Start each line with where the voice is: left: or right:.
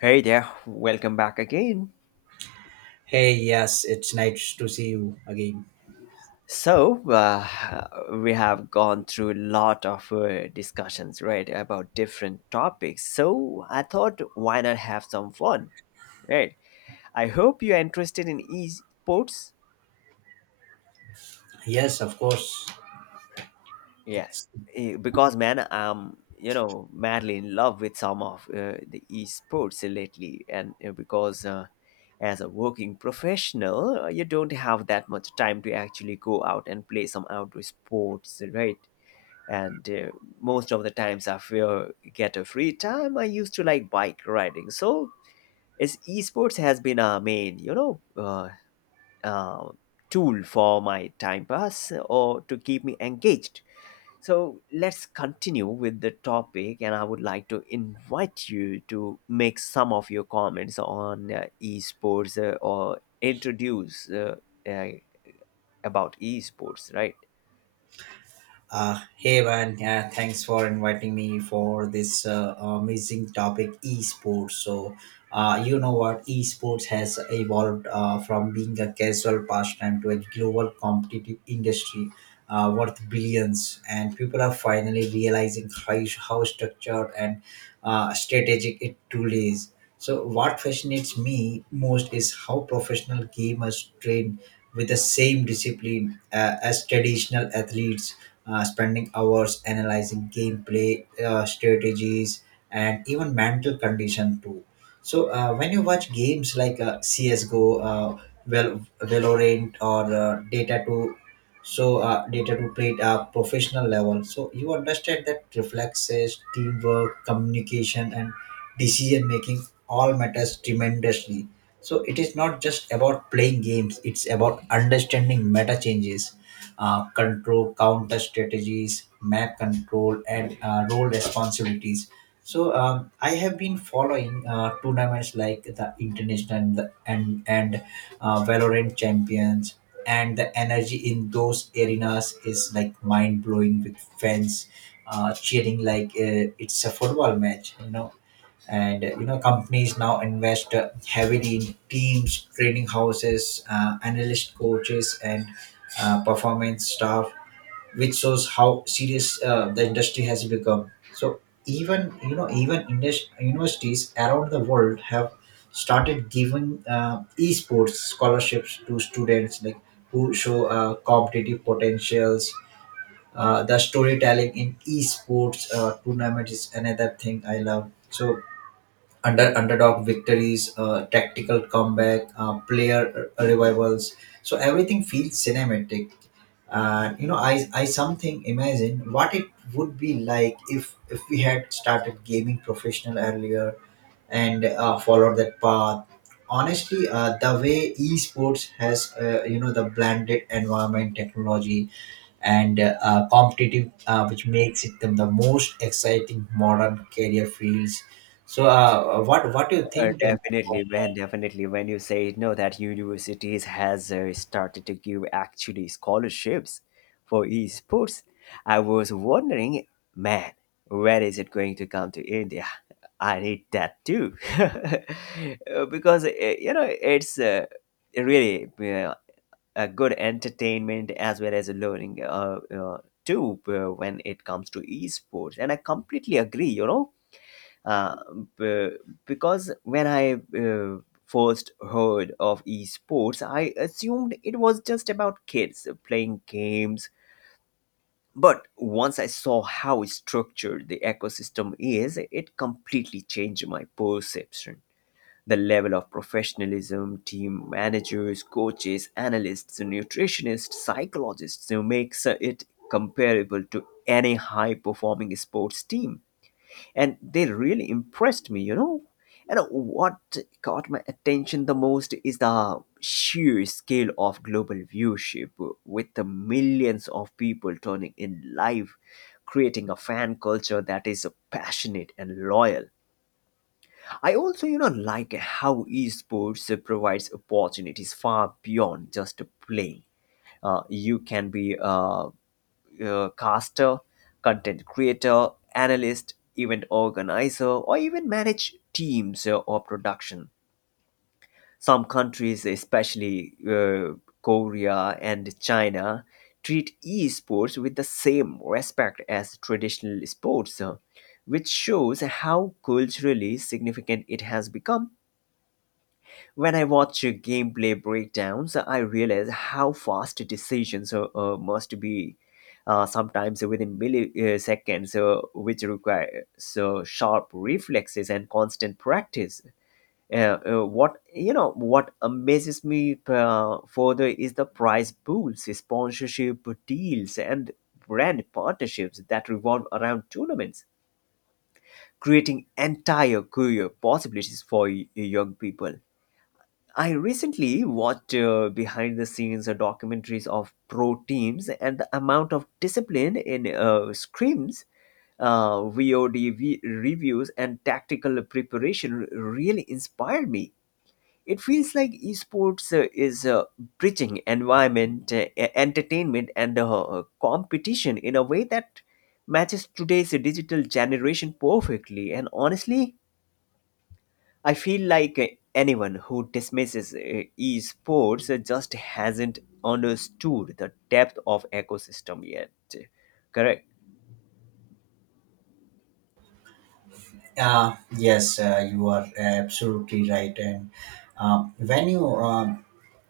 left: Hey there, welcome back again.
right: Hey, yes, it's nice to see you again.
left: So, we have gone through a lot of discussions, right, about different topics. So, I thought why not have some fun, right? I hope you're interested in esports.
right: Yes, of course.
left: Yeah, because man, I'm madly in love with some of the esports lately, and because as a working professional, you don't have that much time to actually go out and play some outdoor sports, right? And most of the times, I feel get a free time, I used to like bike riding. So, it's esports has been a main, uh, tool for my time pass or to keep me engaged. So let's continue with the topic, and I would like to invite you to make some of your comments on esports or introduce uh, about esports, right?
right: Hey, man, yeah, thanks for inviting me for this amazing topic, esports. You know what, esports has evolved from being a casual pastime to a global competitive industry worth billions, and people are finally realizing how structured and strategic it truly is. So what fascinates me most is how professional gamers train with the same discipline as traditional athletes, spending hours analyzing gameplay strategies and even mental condition too. So when you watch games like CS:GO, Valorant, or Data 2. So data to, played at professional level, so you understand that reflexes, teamwork, communication and decision making all matters tremendously. So it is not just about playing games, it's about understanding meta changes, control counter strategies, map control, and role responsibilities. So I have been following tournaments like the International and the, and Valorant Champions, and the energy in those arenas is like mind blowing, with fans cheering like it's a football match, you know. And you know, companies now invest heavily in teams, training houses, analyst coaches and performance staff, which shows how serious the industry has become. So even, you know, universities around the world have started giving esports scholarships to students like who show competitive potentials. The storytelling in esports tournament is another thing I love. So underdog victories, tactical comeback, player revivals, so everything feels cinematic. And you know, I something imagine what it would be like if we had started gaming professional earlier and followed that path. Honestly, the way esports has, you know, the blended environment, technology and competitive which makes it them the most exciting modern career fields. So what do you think?
left: Definitely, man. Definitely, when you say no, that universities has started to give actually scholarships for esports. I was wondering, man, where is it going to come to India? I need that too, because it's really a good entertainment as well as a learning too when it comes to esports. And I completely agree, uh, b- because when I first heard of esports, I assumed it was just about kids playing games. But once I saw how structured the ecosystem is, it completely changed my perception. The level of professionalism team managers, coaches, analysts, nutritionists, psychologists you makes it comparable to any high performing sports team. And they really impressed me, you know. And what caught my attention the most is the sheer scale of global viewership, with the millions of people turning in live, creating a fan culture that is passionate and loyal. I also, like how esports provides opportunities far beyond just playing. You can be a caster, content creator, analyst, event organizer, or even manage teams or production. Some countries, especially Korea and China, treat esports with the same respect as traditional sports, which shows how culturally significant it has become. When I watch gameplay breakdowns, I realize how fast decisions must be, sometimes within milliseconds, which require so sharp reflexes and constant practice. What amazes me further is the prize pools, sponsorship deals, and brand partnerships that revolve around tournaments, creating entire career possibilities for young people. I recently watched behind the scenes documentaries of pro teams and the amount of discipline in screams, VOD reviews, and tactical preparation really inspired me. It feels like esports is bridging environment, entertainment, and competition in a way that matches today's digital generation perfectly. And honestly, I feel like anyone who dismisses esports just hasn't understood the depth of ecosystem yet. Correct.
right: Yes, you are absolutely right. And um, when you um,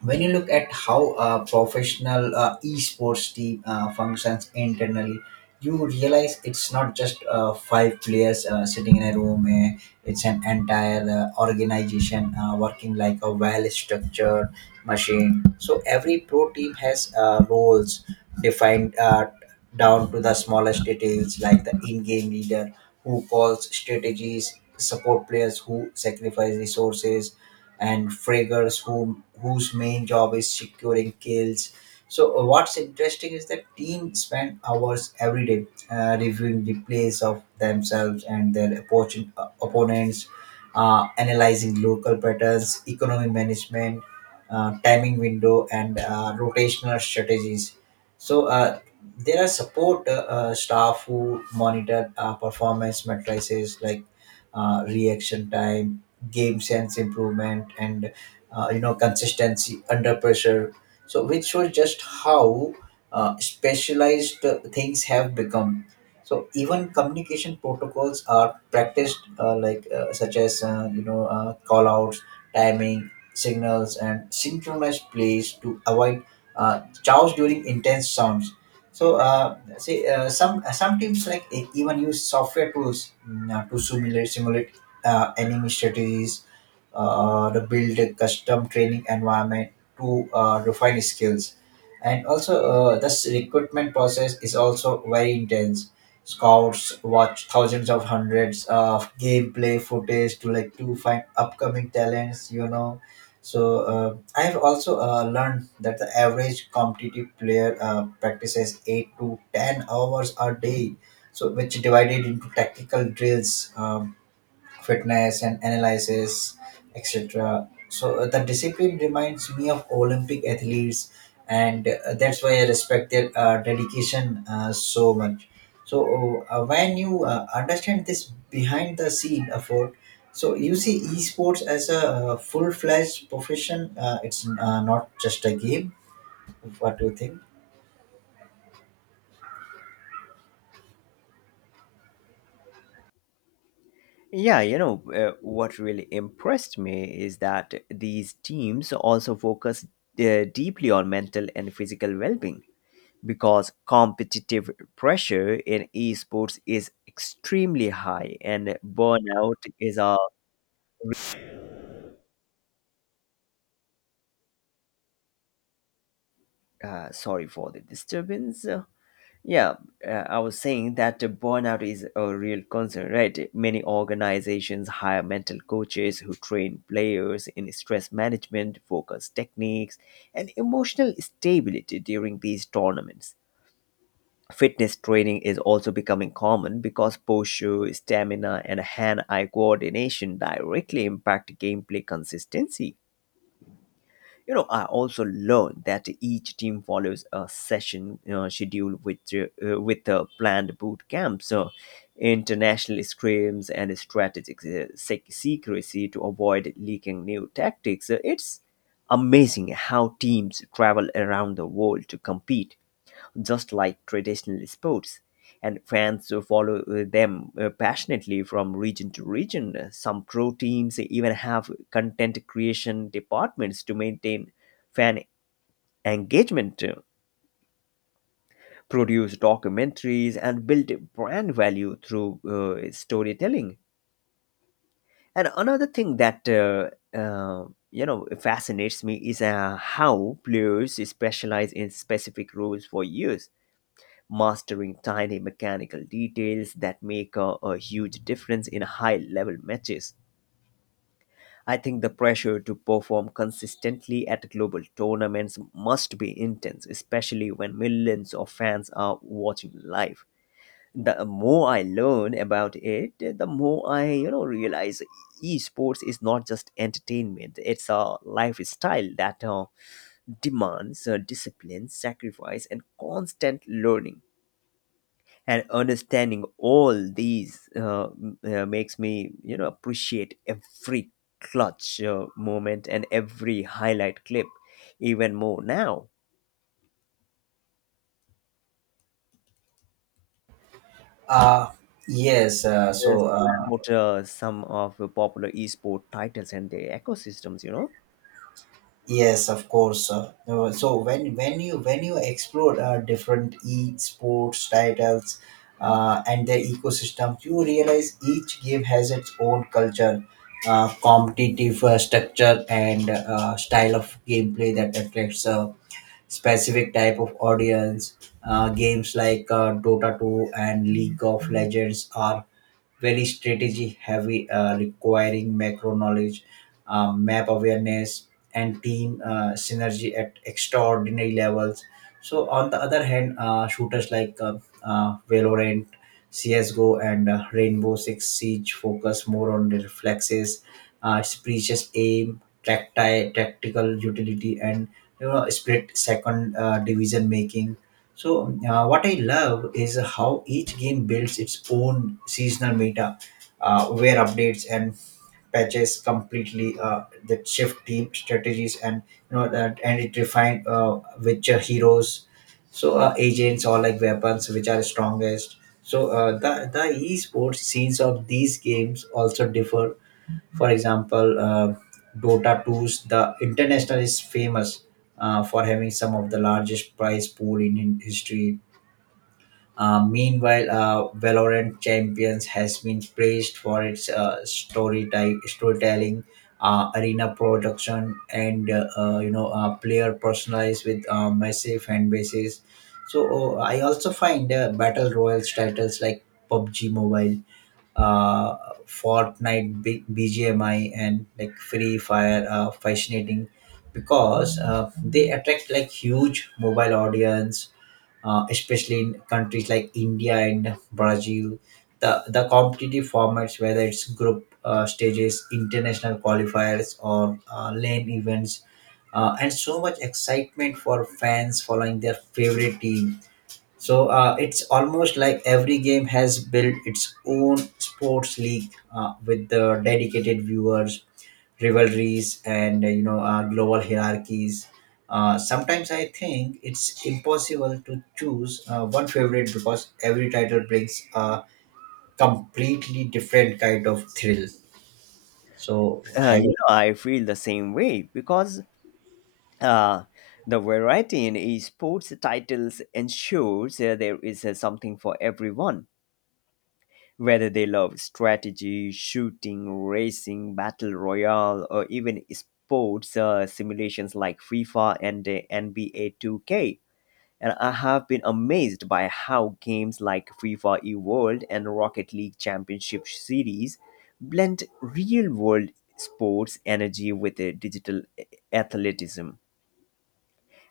right: when you look at how a professional esports team functions internally, you realize it's not just five players sitting in a room. It's an entire organization working like a well structured machine. So every pro team has roles defined down to the smallest details, like the in-game leader who calls strategies, support players who sacrifice resources, and fraggers whom whose main job is securing kills. So what's interesting is that teams spend hours every day reviewing replays of themselves and their opponents, analyzing local patterns, economy management, timing window, and rotational strategies. So there are support staff who monitor performance matrices like reaction time, game sense improvement, and you know, consistency under pressure, so which shows just how specialized things have become. So even communication protocols are practiced, such as, call outs, timing signals and synchronized plays to avoid chaos during intense sounds. So see, some teams like even use software tools, to simulate enemy strategies, to build a custom training environment to refine skills. And also, this recruitment process is also very intense. Scouts watch thousands of hundreds of gameplay footage to to find upcoming talents. You know, so I have also learned that the average competitive player practices 8 to 10 hours a day, so which divided into tactical drills. Fitness and analysis, etc. So the discipline reminds me of Olympic athletes, and that's why I respect their dedication so much. So when you understand this behind the scene effort, so you see esports as a full-fledged profession. It's not just a game. What do you think?
left: Yeah, what really impressed me is that these teams also focus deeply on mental and physical well being because competitive pressure in esports is extremely high and burnout is a. Sorry for the disturbance. Yeah, I was saying that the burnout is a real concern, right? Many organizations hire mental coaches who train players in stress management, focus techniques, and emotional stability during these tournaments. Fitness training is also becoming common because posture, stamina, and hand eye coordination directly impact gameplay consistency. You know, I also learned that each team follows a session schedule with planned boot camps, international scrims, and strategic secrecy to avoid leaking new tactics. It's amazing how teams travel around the world to compete just like traditional sports, and fans follow them passionately from region to region. Some pro teams even have content creation departments to maintain fan engagement, produce documentaries, and build brand value through storytelling. And another thing that uh, fascinates me is how players specialize in specific roles for years mastering tiny mechanical details that make a huge difference in high level matches. I think the pressure to perform consistently at global tournaments must be intense, especially when millions of fans are watching live. The more I learn about it, the more I, realize esports is not just entertainment. It's a lifestyle that demands discipline, sacrifice, and constant learning. And understanding all these makes me appreciate every clutch moment and every highlight clip even more now.
right: Uh, yes. Uh,
left: Yes,
right: so. Uh,
left: about some of the popular esport titles and their ecosystems, you know.
right: Yes, of course. So when you explore different e-sports titles and their ecosystems, you realize each game has its own culture, competitive structure, and style of gameplay that attracts specific type of audience. Games like Dota 2 and League of Legends are very strategy heavy, requiring macro knowledge, map awareness, and team synergy at extraordinary levels. So, on the other hand, shooters like Valorant, CSGO, and Rainbow Six Siege focus more on the reflexes, its precious aim, tactical utility, and you know split second division making. So what I love is how each game builds its own seasonal meta, where updates and patches completely that shift team strategies, and you know that and it refine which are heroes, so agents or like weapons which are strongest. So the esports scenes of these games also differ. For example, Dota Two's the International is famous for having some of the largest prize pool in history. Meanwhile, Valorant Champions has been praised for its storytelling, arena production, and player personalized with massive fan bases. So I also find battle royals titles like PUBG Mobile, uh, Fortnite, BGMI, and like Free Fire are fascinating because they attract like huge mobile audience, especially in countries like India and Brazil. The competitive formats, whether it's group stages, international qualifiers, or lane events, and so much excitement for fans following their favorite team. So it's almost like every game has built its own sports league, with the dedicated viewers, rivalries, and global hierarchies. Sometimes I think it's impossible to choose one favorite because every title brings a completely different kind of thrill. So have
left: You
right: you,
left: know, I feel the same way because uh, the variety in esports titles ensures there is something for everyone. Whether they love strategy, shooting, racing, battle royale, or even sports simulations like FIFA and NBA 2K. And I have been amazed by how games like FIFA eWorld and Rocket League Championship Series blend real world sports energy with digital athleticism.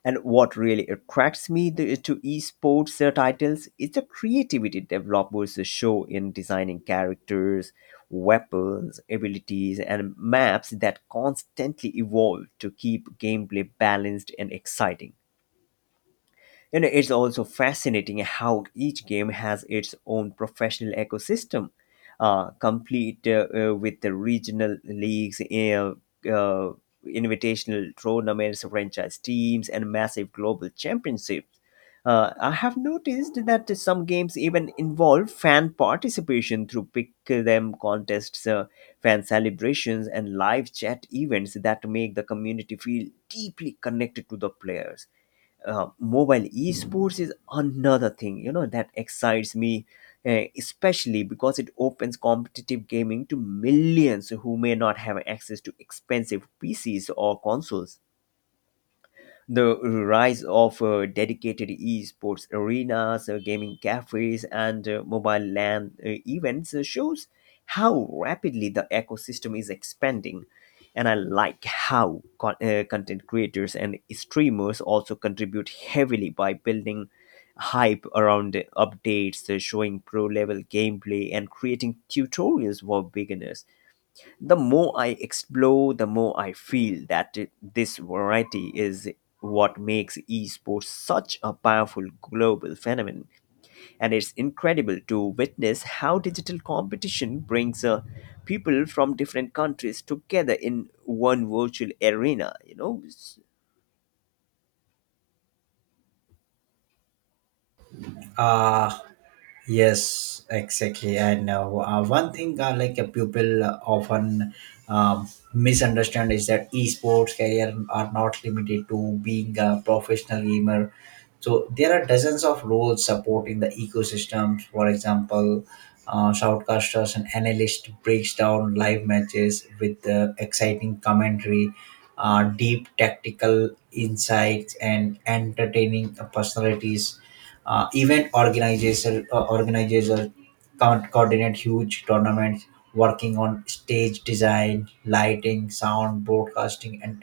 left: And what really attracts me to esports titles is the creativity developers show in designing characters, weapons, abilities, and maps that constantly evolve to keep gameplay balanced and exciting. You know, it's also fascinating how each game has its own professional ecosystem, complete with the regional leagues, uh, invitational tournaments, franchise teams, and massive global championships. I have noticed that some games even involve fan participation through pick them contests, fan celebrations, and live chat events that make the community feel deeply connected to the players. Mobile esports is another thing, that excites me, especially because it opens competitive gaming to millions who may not have access to expensive pcs or consoles. The rise of dedicated esports arenas, gaming cafes, and mobile LAN events shows how rapidly the ecosystem is expanding. And I like how content creators and streamers also contribute heavily by building hype around updates, showing pro level gameplay, and creating tutorials for beginners. The more I explore, the more I feel that this variety is what makes esports such a powerful global phenomenon. And it's incredible to witness how digital competition brings people from different countries together in one virtual arena, you know.
right: uh, Yes, exactly. And one thing people often misunderstand is that esports career are not limited to being a professional gamer. So there are dozens of roles supporting the ecosystems. For example, shoutcasters and analysts breaks down live matches with exciting commentary, deep tactical insights, and entertaining personalities. Event organizers can't coordinate huge tournaments, working on stage design, lighting, sound, broadcasting, and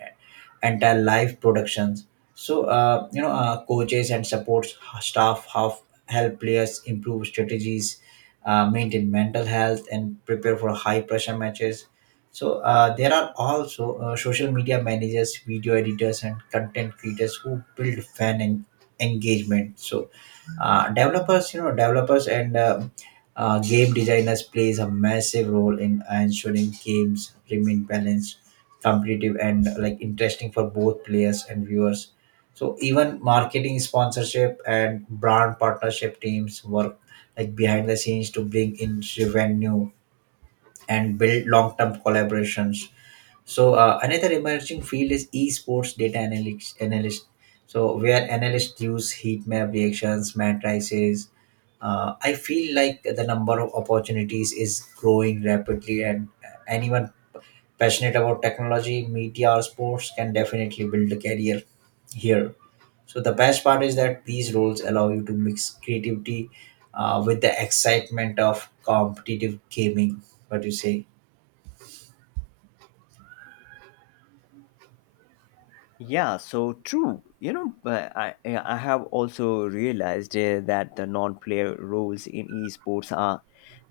right: entire live productions. So coaches and support staff have help players improve strategies, maintain mental health, and prepare for high pressure matches. So there are also social media managers, video editors, and content creators who build engagement. So developers you know developers and game designers plays a massive role in ensuring games remain balanced, competitive, and like interesting for both players and viewers. So even marketing, sponsorship and brand partnership teams work like behind the scenes to bring in revenue and build long-term collaborations. So another emerging field is esports data analytics analyst, so where analysts use heat map reactions, matrices. I feel like the number of opportunities is growing rapidly, and anyone passionate about technology, media, or sports can definitely build a career here. So the best part is that these roles allow you to mix creativity with the excitement of competitive gaming. What do you say?
left: Yeah, so true. I have also realized that the non-player roles in esports are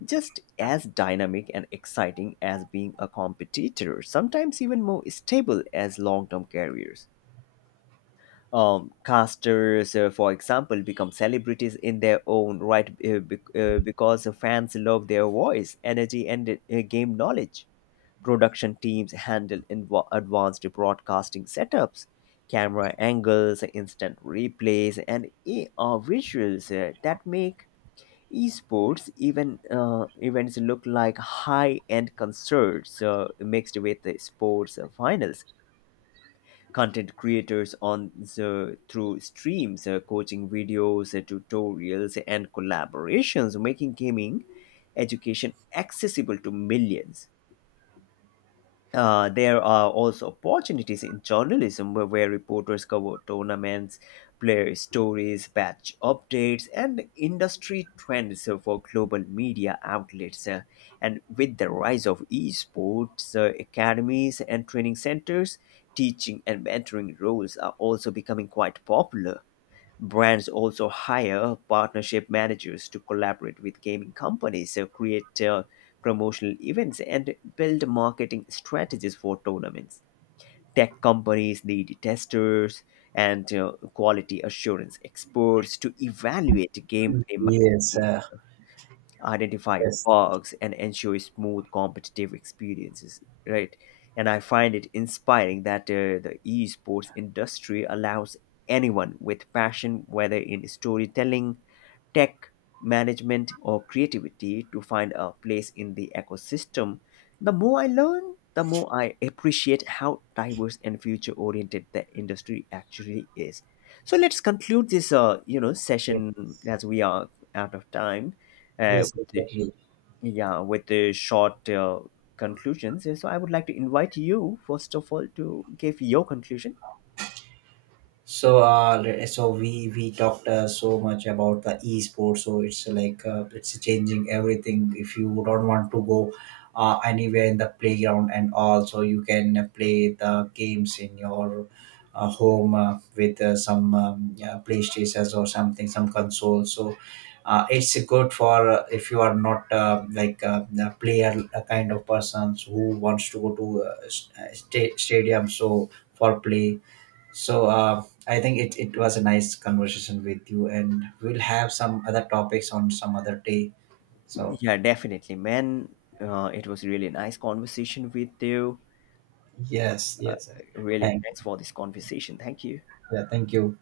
left: just as dynamic and exciting as being a competitor. Sometimes even more stable as long-term careers. Casters, for example, become celebrities in their own right because the fans love their voice, energy, and game knowledge. Production teams handle advanced broadcasting setups, camera angles, instant replays, and AR visuals that make esports even events look like high-end concerts mixed with the sports finals. Content creators on the through streams, coaching videos, tutorials and collaborations making gaming education accessible to millions. There are also opportunities in journalism where reporters cover tournaments, player stories, batch updates, and industry trends for global media outlets. And with the rise of esports, academies, and training centers, teaching and mentoring roles are also becoming quite popular. Brands also hire partnership managers to collaborate with gaming companies, create promotional events, and build marketing strategies for tournaments. Tech companies need testers and quality assurance experts to evaluate gameplay
right: Yes,
left: mechanics,
right: uh,
left: identify
right: yes.
left: bugs and ensure smooth competitive experiences, right. And I find it inspiring that the esports industry allows anyone with passion, whether in storytelling, tech, management or creativity, to find a place in the ecosystem. The more I learn, the more I appreciate how diverse and future oriented the industry actually is. So let's conclude this, session, as we are out of time. Uh,
right: Yes,
left: the-
right: exactly.
left: yeah, with the short conclusions, so I would like to invite you first of all to give your conclusion.
right: So we talked so much about the esports. So it's like it's changing everything. If you don't want to go anywhere in the playground and all, so you can play the games in your home with some yeah, PlayStations or something, some console. So. It's good for if you are not a player, a kind of persons who wants to go to stadium, so for play. So I think it was a nice conversation with you, and we'll have some other topics on some other day. So
left: Yeah, definitely man, it was really a nice conversation with you.
right: yes, yes,
left: Really
right: thank
left: thanks for this conversation, thank you.
right: yeah, thank you.